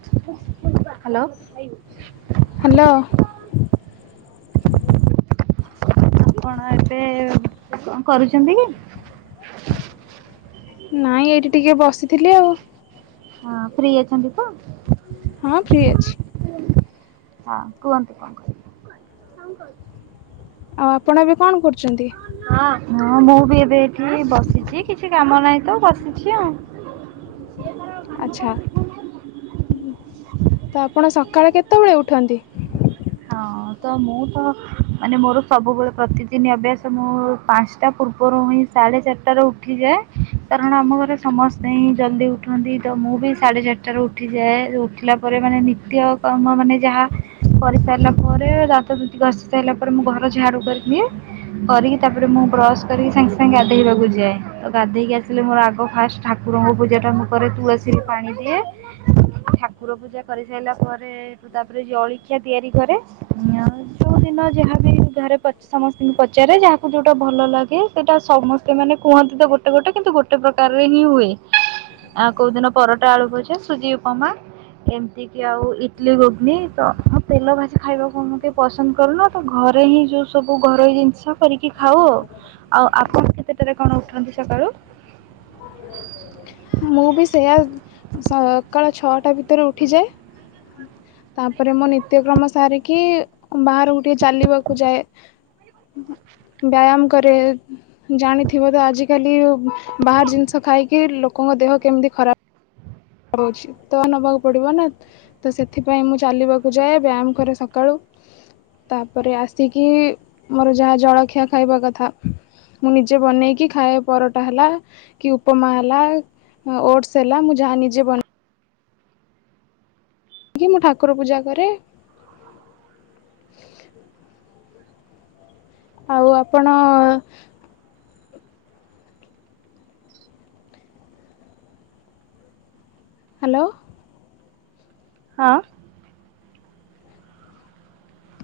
Hello? Hello? କଣ ଏବେ କଣ କରୁଛନ୍ତି କି? ନାଇଁ ଏଇଠି ଟିକେ ବସିଥିଲି ଆଉ। ହଁ ଫ୍ରି ଅଛନ୍ତି ତ? ହଁ ଫ୍ରି ଅଛି। ହଁ କୁହନ୍ତୁ କଣ କହୁଛନ୍ତି? ଆଉ ଆପଣ ଏବେ କଣ କରୁଛନ୍ତି? ହଁ ମୁଁ ବି ଏବେ ଏଠି ବସିଛି କିଛି କାମ ନାହିଁ ତ ବସିଛି ଆଉ। ସେ ତାର ଆଚ୍ଛା ତ ଆପଣ ସକାଳେ କେତେ ବେଳେ ଉଠନ୍ତି? ହଁ ତ ମୁଁ ତ ମାନେ ମୋର ସବୁବେଳେ ପ୍ରତିଦିନ ଅଭ୍ୟାସ ତ ମୁଁ ପାଞ୍ଚଟା ପୂର୍ବରୁ ହିଁ ସାଢେ ଚାରିଟାରେ ଉଠିଯାଏ କାରଣ ଆମ ଘରେ ସମସ୍ତେ ହିଁ ଜଲ୍ଦି ଉଠନ୍ତି ତ ମୁଁ ବି ସାଢ଼େ ଚାରିଟାରୁ ଉଠିଯାଏ ଉଠିଲା ପରେ ମାନେ ନିତ୍ୟ କ୍ରମ ମାନେ ଯାହା କରି ସାରିଲା ପରେ ଦାନ୍ତ ଦୁତି ଘଷି ସାରିଲା ପରେ ମୁଁ ଘର ଝାଡୁ କରି ଦିଏ। କରିକି ତାପରେ ମୁଁ ବ୍ରସ୍ କରିକି ସାଙ୍ଗେ ସାଙ୍ଗେ ଗାଧେଇ ବାକୁ ଯାଏ ତ ଗାଧେଇକି ଆସିଲେ ମୋର ଆଗ ଫାଷ୍ଟ ଠାକୁରଙ୍କ ପୂଜା ଟା ମୁଁ କରେ ତୁଳସୀରେ ପାଣି ଦିଏ। ଠାକୁର ପୂଜା କରି ସାରିଲା ପରେ ଠ ତାପରେ ଜଳଖିଆ ତିଆରି କରେ ଯୋଉ ଦିନ ଯାହାବି ଘରେ ସମ ପଚାରେ ଯାହାକୁ ଯୋଉଟା ଭଲ ଲାଗେ ସେଇଟା ସମସ୍ତେ ମାନେ କୁହନ୍ତି ତ ଗୋଟେ ଗୋଟେ କିନ୍ତୁ ଗୋଟେ ଗୋଟେ ପ୍ରକାରରେ ହିଁ ହୁଏ ଆଉ କୋଉ ଦିନ ପରଟା ଆଳୁ ଭଜା ସୁଜି ଉପମା ଏମତି ଆଉ ଇଡଲିି ଘୁଗୁନି ତ ହଁ ତେଲ ଭାଜି ଖାଇବାକୁ ପସନ୍ଦ କରୁନୁ ତ ଘରେ ହିଁ ଯୋଉ ସବୁ ଘରୋଇ ଜିନିଷ କରିକି ଖାଉ ଆଉ ଆପଣ କେତେ ଟାରେ କଣ ଉଠନ୍ତି ସକାଳୁ? ମୁଁ ବି ସେୟା ସକାଳ ଛଅଟା ଭିତରେ ଉଠିଯାଏ। ତାପରେ ମୁଁ ନିତ୍ୟକ୍ରମ ସାରିକି ବାହାରକୁ ଟିକେ ଚାଲିବାକୁ ଯାଏ ବ୍ୟାୟାମ କରେ। ଜାଣିଥିବ ତ ଆଜିକାଲି ବାହାର ଜିନିଷ ଖାଇକି ଲୋକଙ୍କ ଦେହ କେମିତି ଖରାପ। ହଉଛି ତ ନେବାକୁ ପଡିବ ନା [unintelligible] ତ ସେଥିପାଇଁ ମୁଁ ଚାଲିବାକୁ ଯାଏ ବ୍ୟାୟାମ କରେ ସକାଳୁ। ତାପରେ ଆସିକି ମୋର ଯାହା ଜଳଖିଆ ଖାଇବା କଥା। ମୁଁ ନିଜେ ବନେଇକି ଖାଇବା ପରଟା ହେଲା। କି ଉପମା ହେଲା ଓଟସ ହେଲା ମୁଁ ଯାହା ନିଜେ ବନେଇ କି ମୁଁ ଠାକୁର ପୂଜା କରେ। ଆଉ ଆପଣ ହ୍ୟାଲୋ। ହଁ।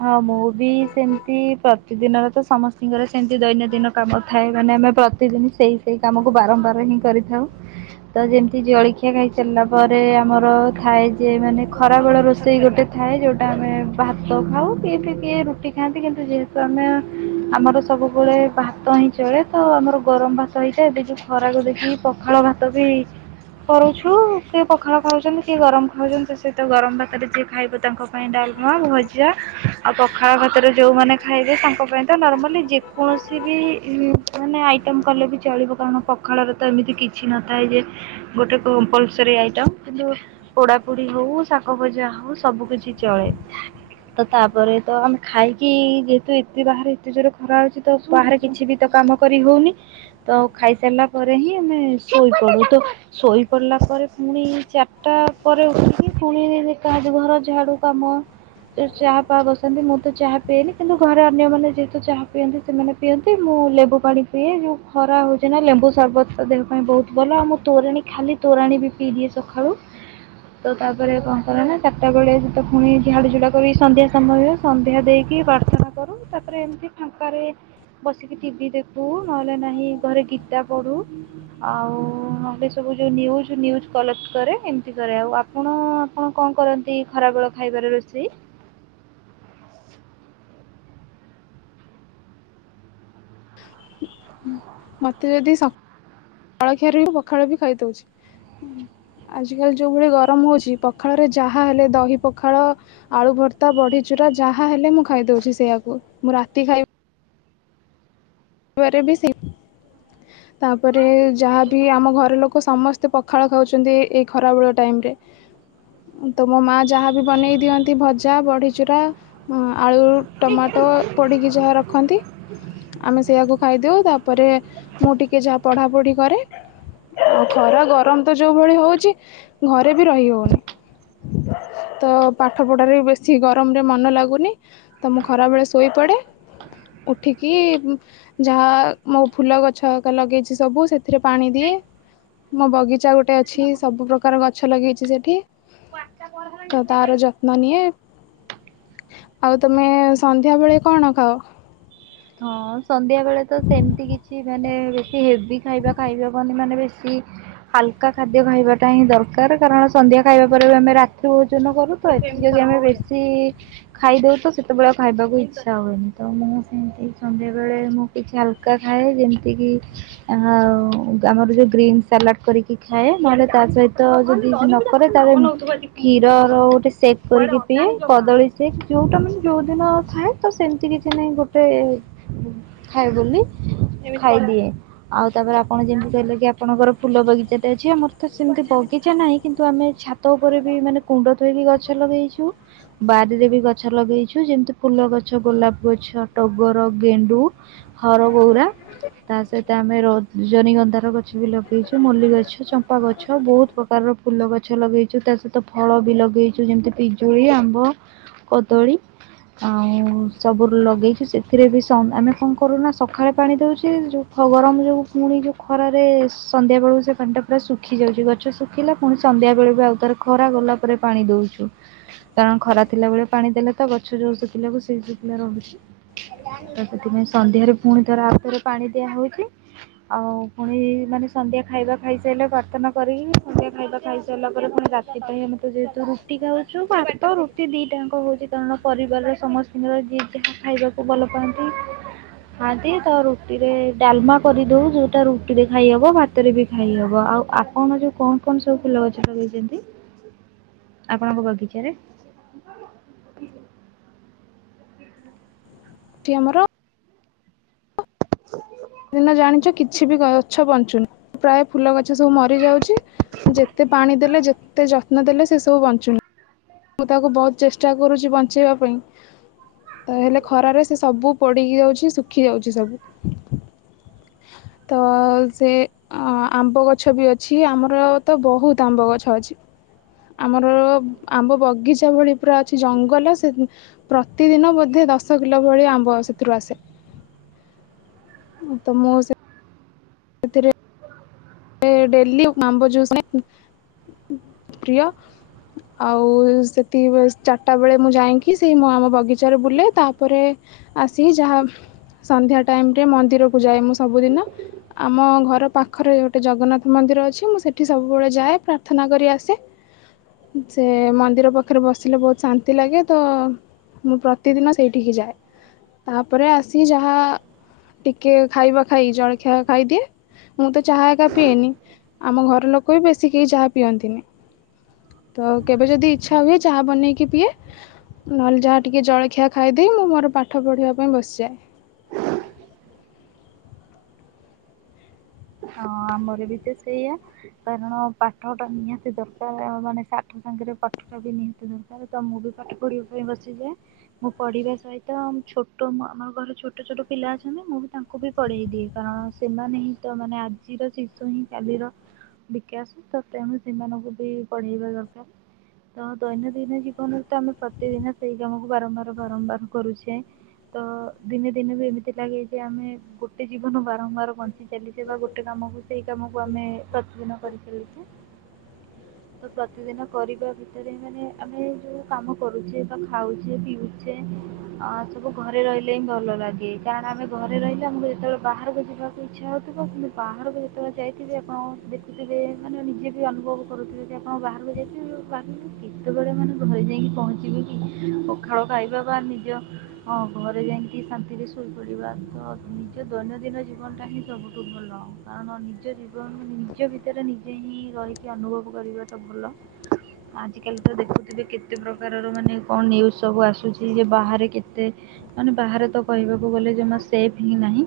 ହଁ ମୁଁ ବି ସେମତି ପ୍ରତିଦିନର ତ ସମସ୍ତଙ୍କର ସେମତି ଦୈନନ୍ଦିନ କାମ ଥାଏ ମାନେ ଆମେ ସେଦିନ ସେଇ ସେଇ କାମକୁ ବାରମ୍ବାର ହିଁ କରିଥାଉ। ତ ଯେମିତି ଜଳଖିଆ ଖାଇ ସାରିଲା ପରେ ଆମର ଥାଏ ଯେ ମାନେ ଖରାବେଳ ରୋଷେଇ ଗୋଟେ ଥାଏ ଯେଉଟା ଆମେ ବା ଭାତ ଖାଉ କିଏ କିଏ ରୁଟି ଖାଆନ୍ତି କିନ୍ତୁ ଯେହେତୁ ଆମେ ଆମର ସବୁବେଳେ ଭାତ ହ ଆମର ଗରମ ଭାତ ହେଇଥାଏ ଯୋଉ ଖରାକୁ ଦେଖିକି ପଖାଳ ଭାତ ବି କରୁଛୁ କିଏ ପୋଖାଳ ଖାଉଛନ୍ତି କିଏ ଗରମ ଖାଉଛନ୍ତି ତା ସହିତ ଗରମ ଭାତରେ ଯିଏ ଖାଇବ। ତାଙ୍କ ପାଇଁ ଡାଲମା ଭଜା ଆଉ ପଖାଳ ଖାତରେ ଯୋଉମାନୋନ ଖାଇବେ ତାଙ୍କ ପାଇଁ ତ ନର୍ମାଲି ଯେକୌଣସି ବି ମାନେ ଆଇଟମ କଲେ ବି ଚଳିବ କାରଣ ପଖାଳରେ ତ ଏମିତି କିଛି ନଥାଏ ଯେ ଗୋଟେ କପଲସ ଆଇଟ [unintelligible] ପୋଡା ପୋଡି ହଉ ଶାଗ ଭଜା ହଉ ସବୁ କିଛି ଚଳେ। ତ ତାପରେ ତ ଆମେ ଖାଇକି ଯେହେତୁ ଏତେ ବାହାରେ ଏତେ ଜୋର ଖରା ଅଛି ତ ବାହାରେ କିଛି ବି ତ କାମ କରି ହଉନି ତ ଖାଇସାରିଲା ପରେ ହିଁ ଆମେ ଶୋଇପଡୁ ତ ଶୋଇପଡ଼ିଲା ପରେ ପୁଣି ଚାରିଟା ପରେ ଉଠିକି ପୁଣି କାହା ଘର ଝାଡ଼ୁ କାମ ଚାହା ପା ବସନ୍ତି ମୁଁ ତ ଚାହା ପିଏନି କିନ୍ତୁ ଘରେ ଅନ୍ୟମାନୋନ ଯେହେତୁ ଚାହା ପିଅନ୍ତି ସେମାନେ ପିଅନ୍ତି ମୁଁ ଲେମ୍ବୁ ପାଣି ପିଏ ଯେଉଁ ଖରା ହଉଛି ନା ଲେମ୍ବୁ ସରବତ ଦେହ ପାଇଁ ବହୁତ ଭଲ ଆଉ ମୁଁ ତୋରାଣୀ ଖାଲି ତୋରାଣି ବି ପିଇ ଦିଏ ସକାଳୁ ତ ତାପରେ କଣ କରେ ନା ଚାରିଟା ବେଳେ ସେତ ପୁଣି ଝାଡୁ ଏଇ ସନ୍ଧ୍ୟା ସମୟରେ ସନ୍ଧ୍ୟା ଦେଇକି ପ୍ରାର୍ଥନା କରୁ ତାପରେ ଏମିତି ଫାଙ୍କାରେ ବସିକି ଟିଭି ଦେଖୁ ନହେଲେ ନାହିଁ ଘରେ ଗୀତା ପଢୁ ଆଉ ନହେଲେ ସବୁ ଯୋଉ ନିଉଜ କଲେକ୍ଟ କରେ। ଏମିତି କରେ ଆଉ ଆପଣ ଆପଣ କଣ କରନ୍ତି? ତୀ ଖରାବେଳ ଖାଇବାର ରୋଷେଇ ମୋତେ ଯଦି ସ କଳଖିଆରେ ବି ପଖାଳ ବି ଖାଇଦଉଛି। ଆଜିକାଲି ଯୋଉ ଭଳି ଗରମ ହଉଛି ପଖାଳରେ ଯାହା ହେଲେ ଦହି ପଖାଳ ଆଳୁ ଭର୍ତା ବଡିଚୁରା ଯାହା ହେଲେ ମୁଁ ଖାଇଦଉଛି। ସେଇଆକୁ ମୁଁ ରାତି ଖାଇବ ବି ସେ ତାପରେ ଯାହାବି ଆମ ଘର ଲୋକ ସମସ୍ତ ତେ ପଖାଳ ଖାଉଛନ୍ତି ଏଇ ଖରାବେଳ ଟାଇମରେ ତ ମୋ ମାଆ ଯାହାବି ବନେଇ ଦିଅନ୍ତି ଭଜା ବଡିଚୁରା ହ ଆଳୁ ଟମାଟୋ ପୋଡ଼ିକି ଯାହା ରଖନ୍ତି। ଆମେ ସେଇଆକୁ ଖାଇଦେଉ ତାପରେ ମୁଁ ଟିକିଏ ଯାହା ପଢ଼ାପଢ଼ି କରେ। ଆଉ ଖରା ଗରମ ତ ଯୋଉ ଭଳି ହଉଛି ଘରେ ବି ରହି ହଉନି। ତ ପାଠ ପଢାରେ ବେଶୀ ଗରମରେ ମନ ଲାଗୁନି। ତ ମୁଁ ଖରାବେଳେ ଶୋଇ ପଡେ ଉଠିକି ଯାହା ମୋ ଫୁଲ ଗଛ ଏକା ଲଗେଇଛି ସବୁ ସେଥିରେ ପାଣି ଦିଏ। ମୋ ବଗିଚା ଗୋଟେ ଅଛି ସବୁ ପ୍ର୍ରକାର ଗଛ ଲଗେଇଛି ସେଠି। ଆଉ ତାର ଯତ୍ନ ନିଏ। ଆଉ ତମେ ସନ୍ଧ୍ୟାବେଳେ କଣ ଖାଅ? ହଁ ସନ୍ଧ୍ୟା ବେଳେ ତ ସେମିତି କିଛି ମାନେ ବେଶୀ ହେଭି ଖାଇବା ଖାଇ ହବନି ମାନେ ବେଶୀ ହାଲକା ଖାଦ୍ୟ ଖାଇବାଟା ହିଁ ଦରକାର କାରଣ ସନ୍ଧ୍ୟା ଖାଇବା ପରେ ବି ଆମେ ରାତିି ଭୋଜନ କରୁ। ଏଥି ଯଦି ଆମେ ବେଶୀ ଖାଇଦଉଛ ତ ସେତେବେଳେ ଆଉ ଖାଇବାକୁ ଇଚ୍ଛା ହୁଏନି। ତ ମୁ ସେମତି ସନ୍ଧ୍ୟାବେଳେ ମୁଁ କିଛି ହାଲକା ଖାଏ ଯେମିତିକି ଆଉ ଆମର ଯୋଉ ଗ୍ରୀନ୍ ସାଲାଡ କରିକି ଖାଏ ନହେଲେ ତା ସହିତ ଯଦି ନ ଘରେ ତାପରେ କ୍ଷୀରର ଗୋଟେ ସେକ୍ କରିକି ପିଏ କଦଳୀ ସେକ୍ ଯୋଉଟା ମାନେ ଯୋଉ ଦିନ ଥାଏ। ତ ସେମତି କିଛି ନାଇଁ ଗୋଟେ ଖାଏ ବୋଲି ଖାଇଦିଏ। ଆଉ ତାପରେ ଆପଣ ଯେମିତି କହିଲେ କି ଆପଣଙ୍କର ଫୁଲ ବଗିଚାଟେ ଅଛି ଆମର ତ ସେମିତି ବଗିଚା ନାହିଁ କିନ୍ତୁ ଆମେ ଛା ଛାତ ଉପରେ ବି ମାନେ କୁଣ୍ଡ ଥୋଇକି ଗଛ ଲଗେଇଛୁ। ବାରିରେ ବି ଗଛ ଲଗେଇଛୁ ଯେମିତି ଫୁଲ ଗଛ ଗୋଲାପ ଗଛ ଟଗର ଗେଣ୍ଡୁ ହରଗଉରା। ତା ସହିତ ଆମେ ରଜନିଗନ୍ଧାର ଗଛ ବି ଲଗେଇଛୁ ମଲ୍ଲି ଗଛ, ଚମ୍ପା ଗଛ ବହୁତ ପ୍ରକାର କାରର ଫୁଲ ଗଛ ଲଗେଇଛୁ ତା ସହିତ ଫଳ ବି ଲଗେଇଛୁ ଯେମିତି ପିଜୁଳି, ଆମ୍ବ କଦଳୀ ଆଉ ସବୁ ଲଗେଇଛୁ ସେଥି ସେଥିରେ ବି ସ ଆମେ କଣ କରୁନା ସକାଳେ ପାଣି ଦେଉଛେ ଯୋଉ ଖ ଗରମ ଯୋଗୁଁ ପୁଣି ଯୋଉ ଖରାରେ ସନ୍ଧ୍ୟା ବେଳକୁ ସେ ପାଣିଟା ପୁରା ଶୁଖି ଯାଉଛି ଗଛ ଶୁଖିଲା ପୁଣି ସନ୍ଧ୍ୟା ବେଳେ ବି ଆଉଥରେ ଖରା ଗଲା ପରେ ପାଣି ଦଉଛୁ କାରଣ ଖରା ଥିଲା ବେଳେ ପାଣି ଦେଲେ ତ ଗଛ ଯୋଉ ଶୁଖିଲା କୁ ସେଇ ଶୁଖିଲା ରହୁଛି। ତ ସେଥିପାଇଁ ସନ୍ଧ୍ୟାରେ ପୁଣି ଥରେ ଆଉଥରେ ପାଣି ଦିଆ ହଉଛି। ଆଉ ପୁଣି ମାନେ ସନ୍ଧ୍ୟା ଖାଇବା ଖାଇସାରିଲେ ପ୍ରାର୍ଥନା କରିକି ସନ୍ଧ୍ୟା ଖାଇବା ଖାଇ ସାରିଲା ପରେ ପୁଣି ରା ସେଥିପାଇଁ ଆମେତ ଯେହେତୁ ରୁଟି ଖାଉଚୁ ଆମେତ ରୁଟି ଭାତ ଦିଟାଙ୍କ ହଉଚି କାରଣ ପରିବାରର ସମସ୍ତେ ଦିନରେ ଯିଏ ଯାହା ଖାଇବାକୁ ଭଲ ପାଆନ୍ତି। ଖାନ୍ତି ତରୁଟିରେ ଡାଲମା କରିଦୋଉ ଯୋଉଟା ରୁଟିରେ ଖାଇହବ ଭା ଭାତରେବି ଖାଇ ହବ ଆଉ ଆପଣ ଯୋଉ କଣ କଣ ସବୁ ଫୁଲ ଗଛ ଲଗେଇଚନ୍ତି? ଆପଣଙ୍କ ବଗିଚାରେ? ଏଠି ଆମର [unintelligible] ଏଇନା ଜାଣିଚ କିଛିବି ଗଛ ବଞ୍ଚୁନୀ ପ୍ରାୟ ଫୁଲ ଗଛ ସବୁ ମରିଯାଉଚି ଯେତେ ପାଣି ଦେଲେ ଯେ ଏତେ ଯତ୍ନ ଦେଲେ ସେସବୁ ବଞ୍ଚୁନି ମୁଁ ତାକୁ ବହୁତ୍ ଚେଷ୍ଟା କରୁଚି ବଞ୍ଚେଇବା ପାଇଁ। ତାହେଲେ ଖରାରେ ସେସବୁ ପୋଡ଼ିକି ଯାଉଚି ଶୁଖି ଯାଉଛି ସବୁ। ତ ଆଉସେ ଆଁ ଆମ୍ବ ଗଛବି ଅଛି ଆମରତ ବହୁତ୍ ଆମ୍ବ ଗଛ ଅଛି। ଆମର ଆମ୍ବ ବଗିଚା ଭଳି ପୁରା ଅଛି ଜଙ୍ଗଲ ସେ ପ୍ରତିଦିନ ବୋଧେ ଦଶ କିଲୋ ଭଳି ଆମ୍ବ ସେଥିରୁ ଆସେ। ତ ମୋ ସେ ସେଥିରେ ଏବେ ଡେଲି ଆମ୍ବ ଜୁସ୍ ପ୍ରିୟ ଆଉ ସେଠି ଚାରିଟା ବେଳେ ମୁଁ ଯାଇକି ସେଇ ଆମ ବଗିଚାରେ ବୁଲେ ତାପରେ ଆସିକି ଯାହା ସନ୍ଧ୍ୟା ଟାଇମ୍ ରେ ମନ୍ଦିରକୁ ଯାଏ ମୁଁ ସବୁଦିନ ଆମ ଘର ପାଖରେ ଗୋଟେ ଜଗନ୍ନାଥ ମନ୍ଦିର ଅଛି ମୁଁ ସେଠି ସବୁବେଳେ ଯାଏ ପ୍ରାର୍ଥନା କରି ଆସେ। ସେ ମନ୍ଦିର ପାଖରେ ବସିଲେ ବହୁତ୍ ଶାନ୍ତି ଲାଗେ ତ ମୁଁ ପ୍ରତିଦିନ ସେଇଠିକି ଯାଏ ତାପରେ ଆସି ଯାହା ଟିକେ ଖାଇବା ଖାଇ ଜଳଖିଆ ଖାଇଦିଏ ମୁଁ ତ ଚାହା ପିଏନି ଆମ ଘର ଲୋକବି ବେଶୀ କେହି ଚାହା ପିଅନ୍ତିନି। ତ କେବେ ଯଦି ଇଚ୍ଛା ହୁଏ ଚାହା ବନେଇକି ପିଏ ନହେଲେ ଯାହା ଟିକେ ଜଳଖିଆ ଖାଇଦେଇ ମୁଁ ମୋର ପାଠ ପଢିବା ପାଇଁ ବସିଯାଏ। ହଁ ଆମରବିତ ସେଇଆ। କାରଣ ପାଠଟା ନିହାତି ଦରକାର୍ ମାନେ ସାଠ ସାଙ୍ଗରେ ପାଠଟାବି ନିହାତି ଦରକାର। ତ ମୁଁବି ପାଠ ପଢିବା ପାଇଁ ବସିଯାଏ ମୁଁ ପଢିବା ସହିତ ଛୋଟ ଆମ ଘର ଛୋଟ ଛୋଟ ପିଲା ଅଛନ୍ତି ମୁଁବି ତାଙ୍କୁବି ପଢ଼େଇ ଦିଏ। କାରଣ ସେମାନେ ହିଁତ ମାନେ ଆଜିର ଶିଶୁହିଁ କାଲିର ବିକାଶତ ତେଣୁ ସେମାନଙ୍କୁବି ପଢେଇବା ଦରକାର। ତ ଦୈନନ୍ଦିନ ଜୀବନରେତ ଆମେ ପ୍ରତିଦିନ ସେଇ କାମକୁ ବାରମ୍ବାର ବାରମ୍ବାର କରୁଛେ। ତ ଦିନେ ଦିନେବି ଏମିତି ଲାଗେ ଯେଆମେ ଗୋଟେ ଜୀବନ ବାରମ୍ବାର ବ ଚାଲିଚିଥିବା ଗୋଟେ କାମକୁ ସେଇ କାମକୁ ଆମେ ପ୍ରତିଦିନ କରିଚାଲିବୁ। ତ ପ୍ରତିଦିନ କରିବା ଭିତରେ ମାନେ ଆମେ ଯୋଉ କାମ କରୁଚେ ବା ଖାଉଚେ ପିଉ ଚେ ଆଁ ସବୁ ଘରେ ରହିଲେହିଁ ଭଲ ଲାଗେ କାରଣ ଆମେ ଘରେ ରହିଲେ ଆମକୁ ଯେତେବେଳେ ବାହାରକୁ ଯିବାକୁ ଇଚ୍ଛା ହେଉଥିବ କିନ୍ତୁ ବାହାରକୁ ଯେତେବେଳେ ଯାଇଥିବେ ଆପଣ ଦେତିଥିବେ ମାନେ ନିଜେବି ଅନୁଭବ କରୁଥିବେଦ ଆପଣ ବାହାରକୁ ଯାଇଥିବେ ବାହାର କେତେବେଳେ ମାନେ ଘରେ ଯାଇକି ପହଞ୍ଚିଗଲି ଖାଉ ଖାଇବା ବା ନିଜ ହଁ ଘରେ ଯାଇକି ଶାନ୍ତିରେ ଶୋଇପଡ଼ିବା ତନିଜ ଦୈନନ୍ଦିନ ଜୀ ଜିବନଟାହିଁ ସବୁଠୁ ଭଲ। କାରଣ ନିଜ ଜୀବନ ନିଜ ଭିତରେ ନିଜେହିଁ ରହିକି ଅନୁଭବ କରିବାଟା ଭଲ ଆଉ, ଆଜିକାଲି ତ ଦେଖୁଥିବେ କେତେ ପ୍ରକାରର ମାନେ କଣ ନ୍ୟୁଜ୍ ସବୁ ଆସୁଛି ଯେ ବାହାରେ କେତେ, ମାନେ ବାହାରେ ତ କହିବାକୁ ଗଲେ ଯେମା ସେଫ୍ ହିଁ ନାହିଁ,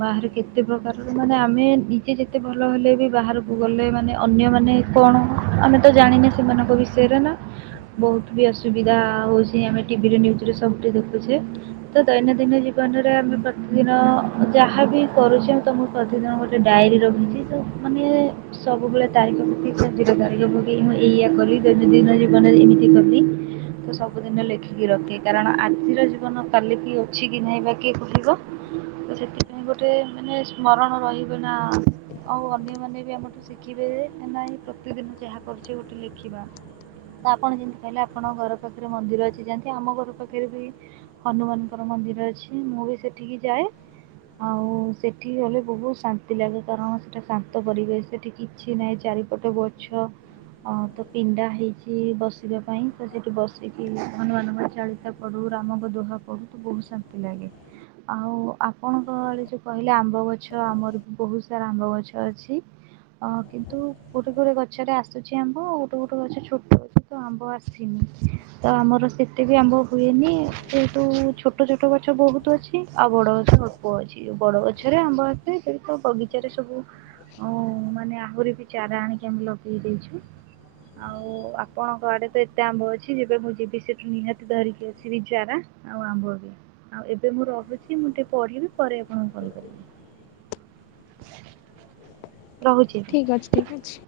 ବାହାରେ କେତେ ପ୍ରକାରର ମାନେ ଆମେ ନିଜେ ଯେତେ ଭଲ ହେଲେ ବି ବାହାରକୁ ଗଲେ ମାନେ ଅନ୍ୟମାନେ, କଣ ଆମେ ତ ଜାଣିନେ ସେମାନଙ୍କ ବିଷୟରେ ନା, ବହୁତ୍ ବି ଅସୁବିଧା ହଉଛି ଆମେ ଟିଭିରେ ନିଜ୍ ରେ ସବୁ ଟେ ଦେଖୁଛେ, ତ ଦୈନନ୍ଦିନ ଜୀବନରେ ଆମେ ପ୍ରତିଦିନ, ଯାହାବି କରୁଛି ମୁଁ ତମ ପ୍ରତିଦିନ ଗୋଟେ ଡାଏରୀ ରଖିଛି ତ ମାନେ, ସବୁବେଳେ ତାରିଖ ପକ ଖଜିର ତାରିଖ ପକେଇ ମୁଁ ଏଇୟଆ କଲି ଦୈନନ୍ଦିନ ଜୀବନରେ ଏମିତି କଲି, ତ ସବୁଦିନ ଲେଖିକି ରଖେ କାରଣ ଆଜିର ଜୀବନ କାଲି କି ଅଛି କି ନାହିଁ ବା କିଏ କହିବ, ସେଥିପାଇ ଗୋଟେ ମାନେ ସ୍ମରଣ ରହିବ ନା, ଆଉ ଅନ୍ୟମାନୋନ ବି ଆମଠୁ ଶିଖିବେ ନାଇଁ ପ୍ରତିଦିନ ଯାହା କରୁଛି ଗୋଟେ ଲେଖିବା, ଆପଣ ଯେମିତି କହିଲେ ଆପଣଙ୍କ ଘର ପାଖରେ ମନ୍ଦିର ଅଛି ଯନ୍ତି ଆମ ଘର ପାଖରେ ବି, ହନୁମାନଙ୍କର ମନ୍ଦିର ଅଛି ମୁଁ ବି ସେଠିକି ଯାଏ, ଆଉ, ସେଠି ହେଲେ ବହୁତ ଶାନ୍ତି ଲାଗେ କାରଣ ସେଟା ଶାନ୍ତ ପରିବେଶ ସେଠି କିଛି ନାହିଁ ଚାରିପଟେ ବଟ୍ ଛ, ଅ ତ ପିଣ୍ଡା ହେଇଛି ବସିବା ପାଇଁ ତ ସେଠି ବସିକି ହନୁମାନଙ୍କ ଚାଳିଶା, ପଢୁ ରାମଙ୍କ ଦୁହା ପଢ଼ୁ ତ ବହୁତ୍ ଶାନ୍ତି ଲାଗେ ଆଉ ଆ ଆପଣ ଗହଳି ଯୋଉ କହିଲେ ଆମ୍ବ ଗଛ ଆମର ବି ବହୁତ୍ ସାରା ଆମ୍ବ ଗଛ ଅଛି, ହଁ କିନ୍ତୁ ଗୋଟେ-ଗୋଟେ ଗଛରେ ଆସୁଛି ଆମ୍ବ ଆଉ ଗୋଟେ- ଗୋଟେ ଗଛ ଛୋଟ ହଉଛି, ଆମ୍ବ ଆସିନି, ତ ଆମର ସେତେ ବି ଆମ୍ଭ ହୁଏନି ସେତୁ ଛୋଟ-ଛୋଟ ଗଛ ବହୁତ୍ ଅଛି ଆଉ ବଡ଼ ଗଛ ଅ, ପୁଅ ଅଛି ଯୋଉ ବଡ଼ ଗଛରେ ଆମ୍ବ ଏତେ ସେଠି ତ ବଗିଚାରେ ସବୁ, ଅଁ ମାନେ ଆହୁରି ବି ଚାରା ଆଣିକି ଆମେ ଲଗେଇ ଦେଇଛୁ, ଆଉ ଆପଣଙ୍କ ଆଡ଼େ ତ ଏତେ ଆମ୍ବ ଅଛି ଯେବେ ମୁଁ ଯିବି ସେଠୁ ନିହାତି ଧରିକି ଯିବି ଚାର, ଆଉ ଆମ୍ବ ବି ଆଉ ଏବେ ମୁଁ ରହୁଛି ମୁଁ ଟିକେ ପଢ଼ିବି, ପରେ ଆପଣକୁ କଲ୍ କରିବି ରହୁଛି, ଏବେ ଠିକ୍ ଅଛି ଠିକ୍ ଅଛି,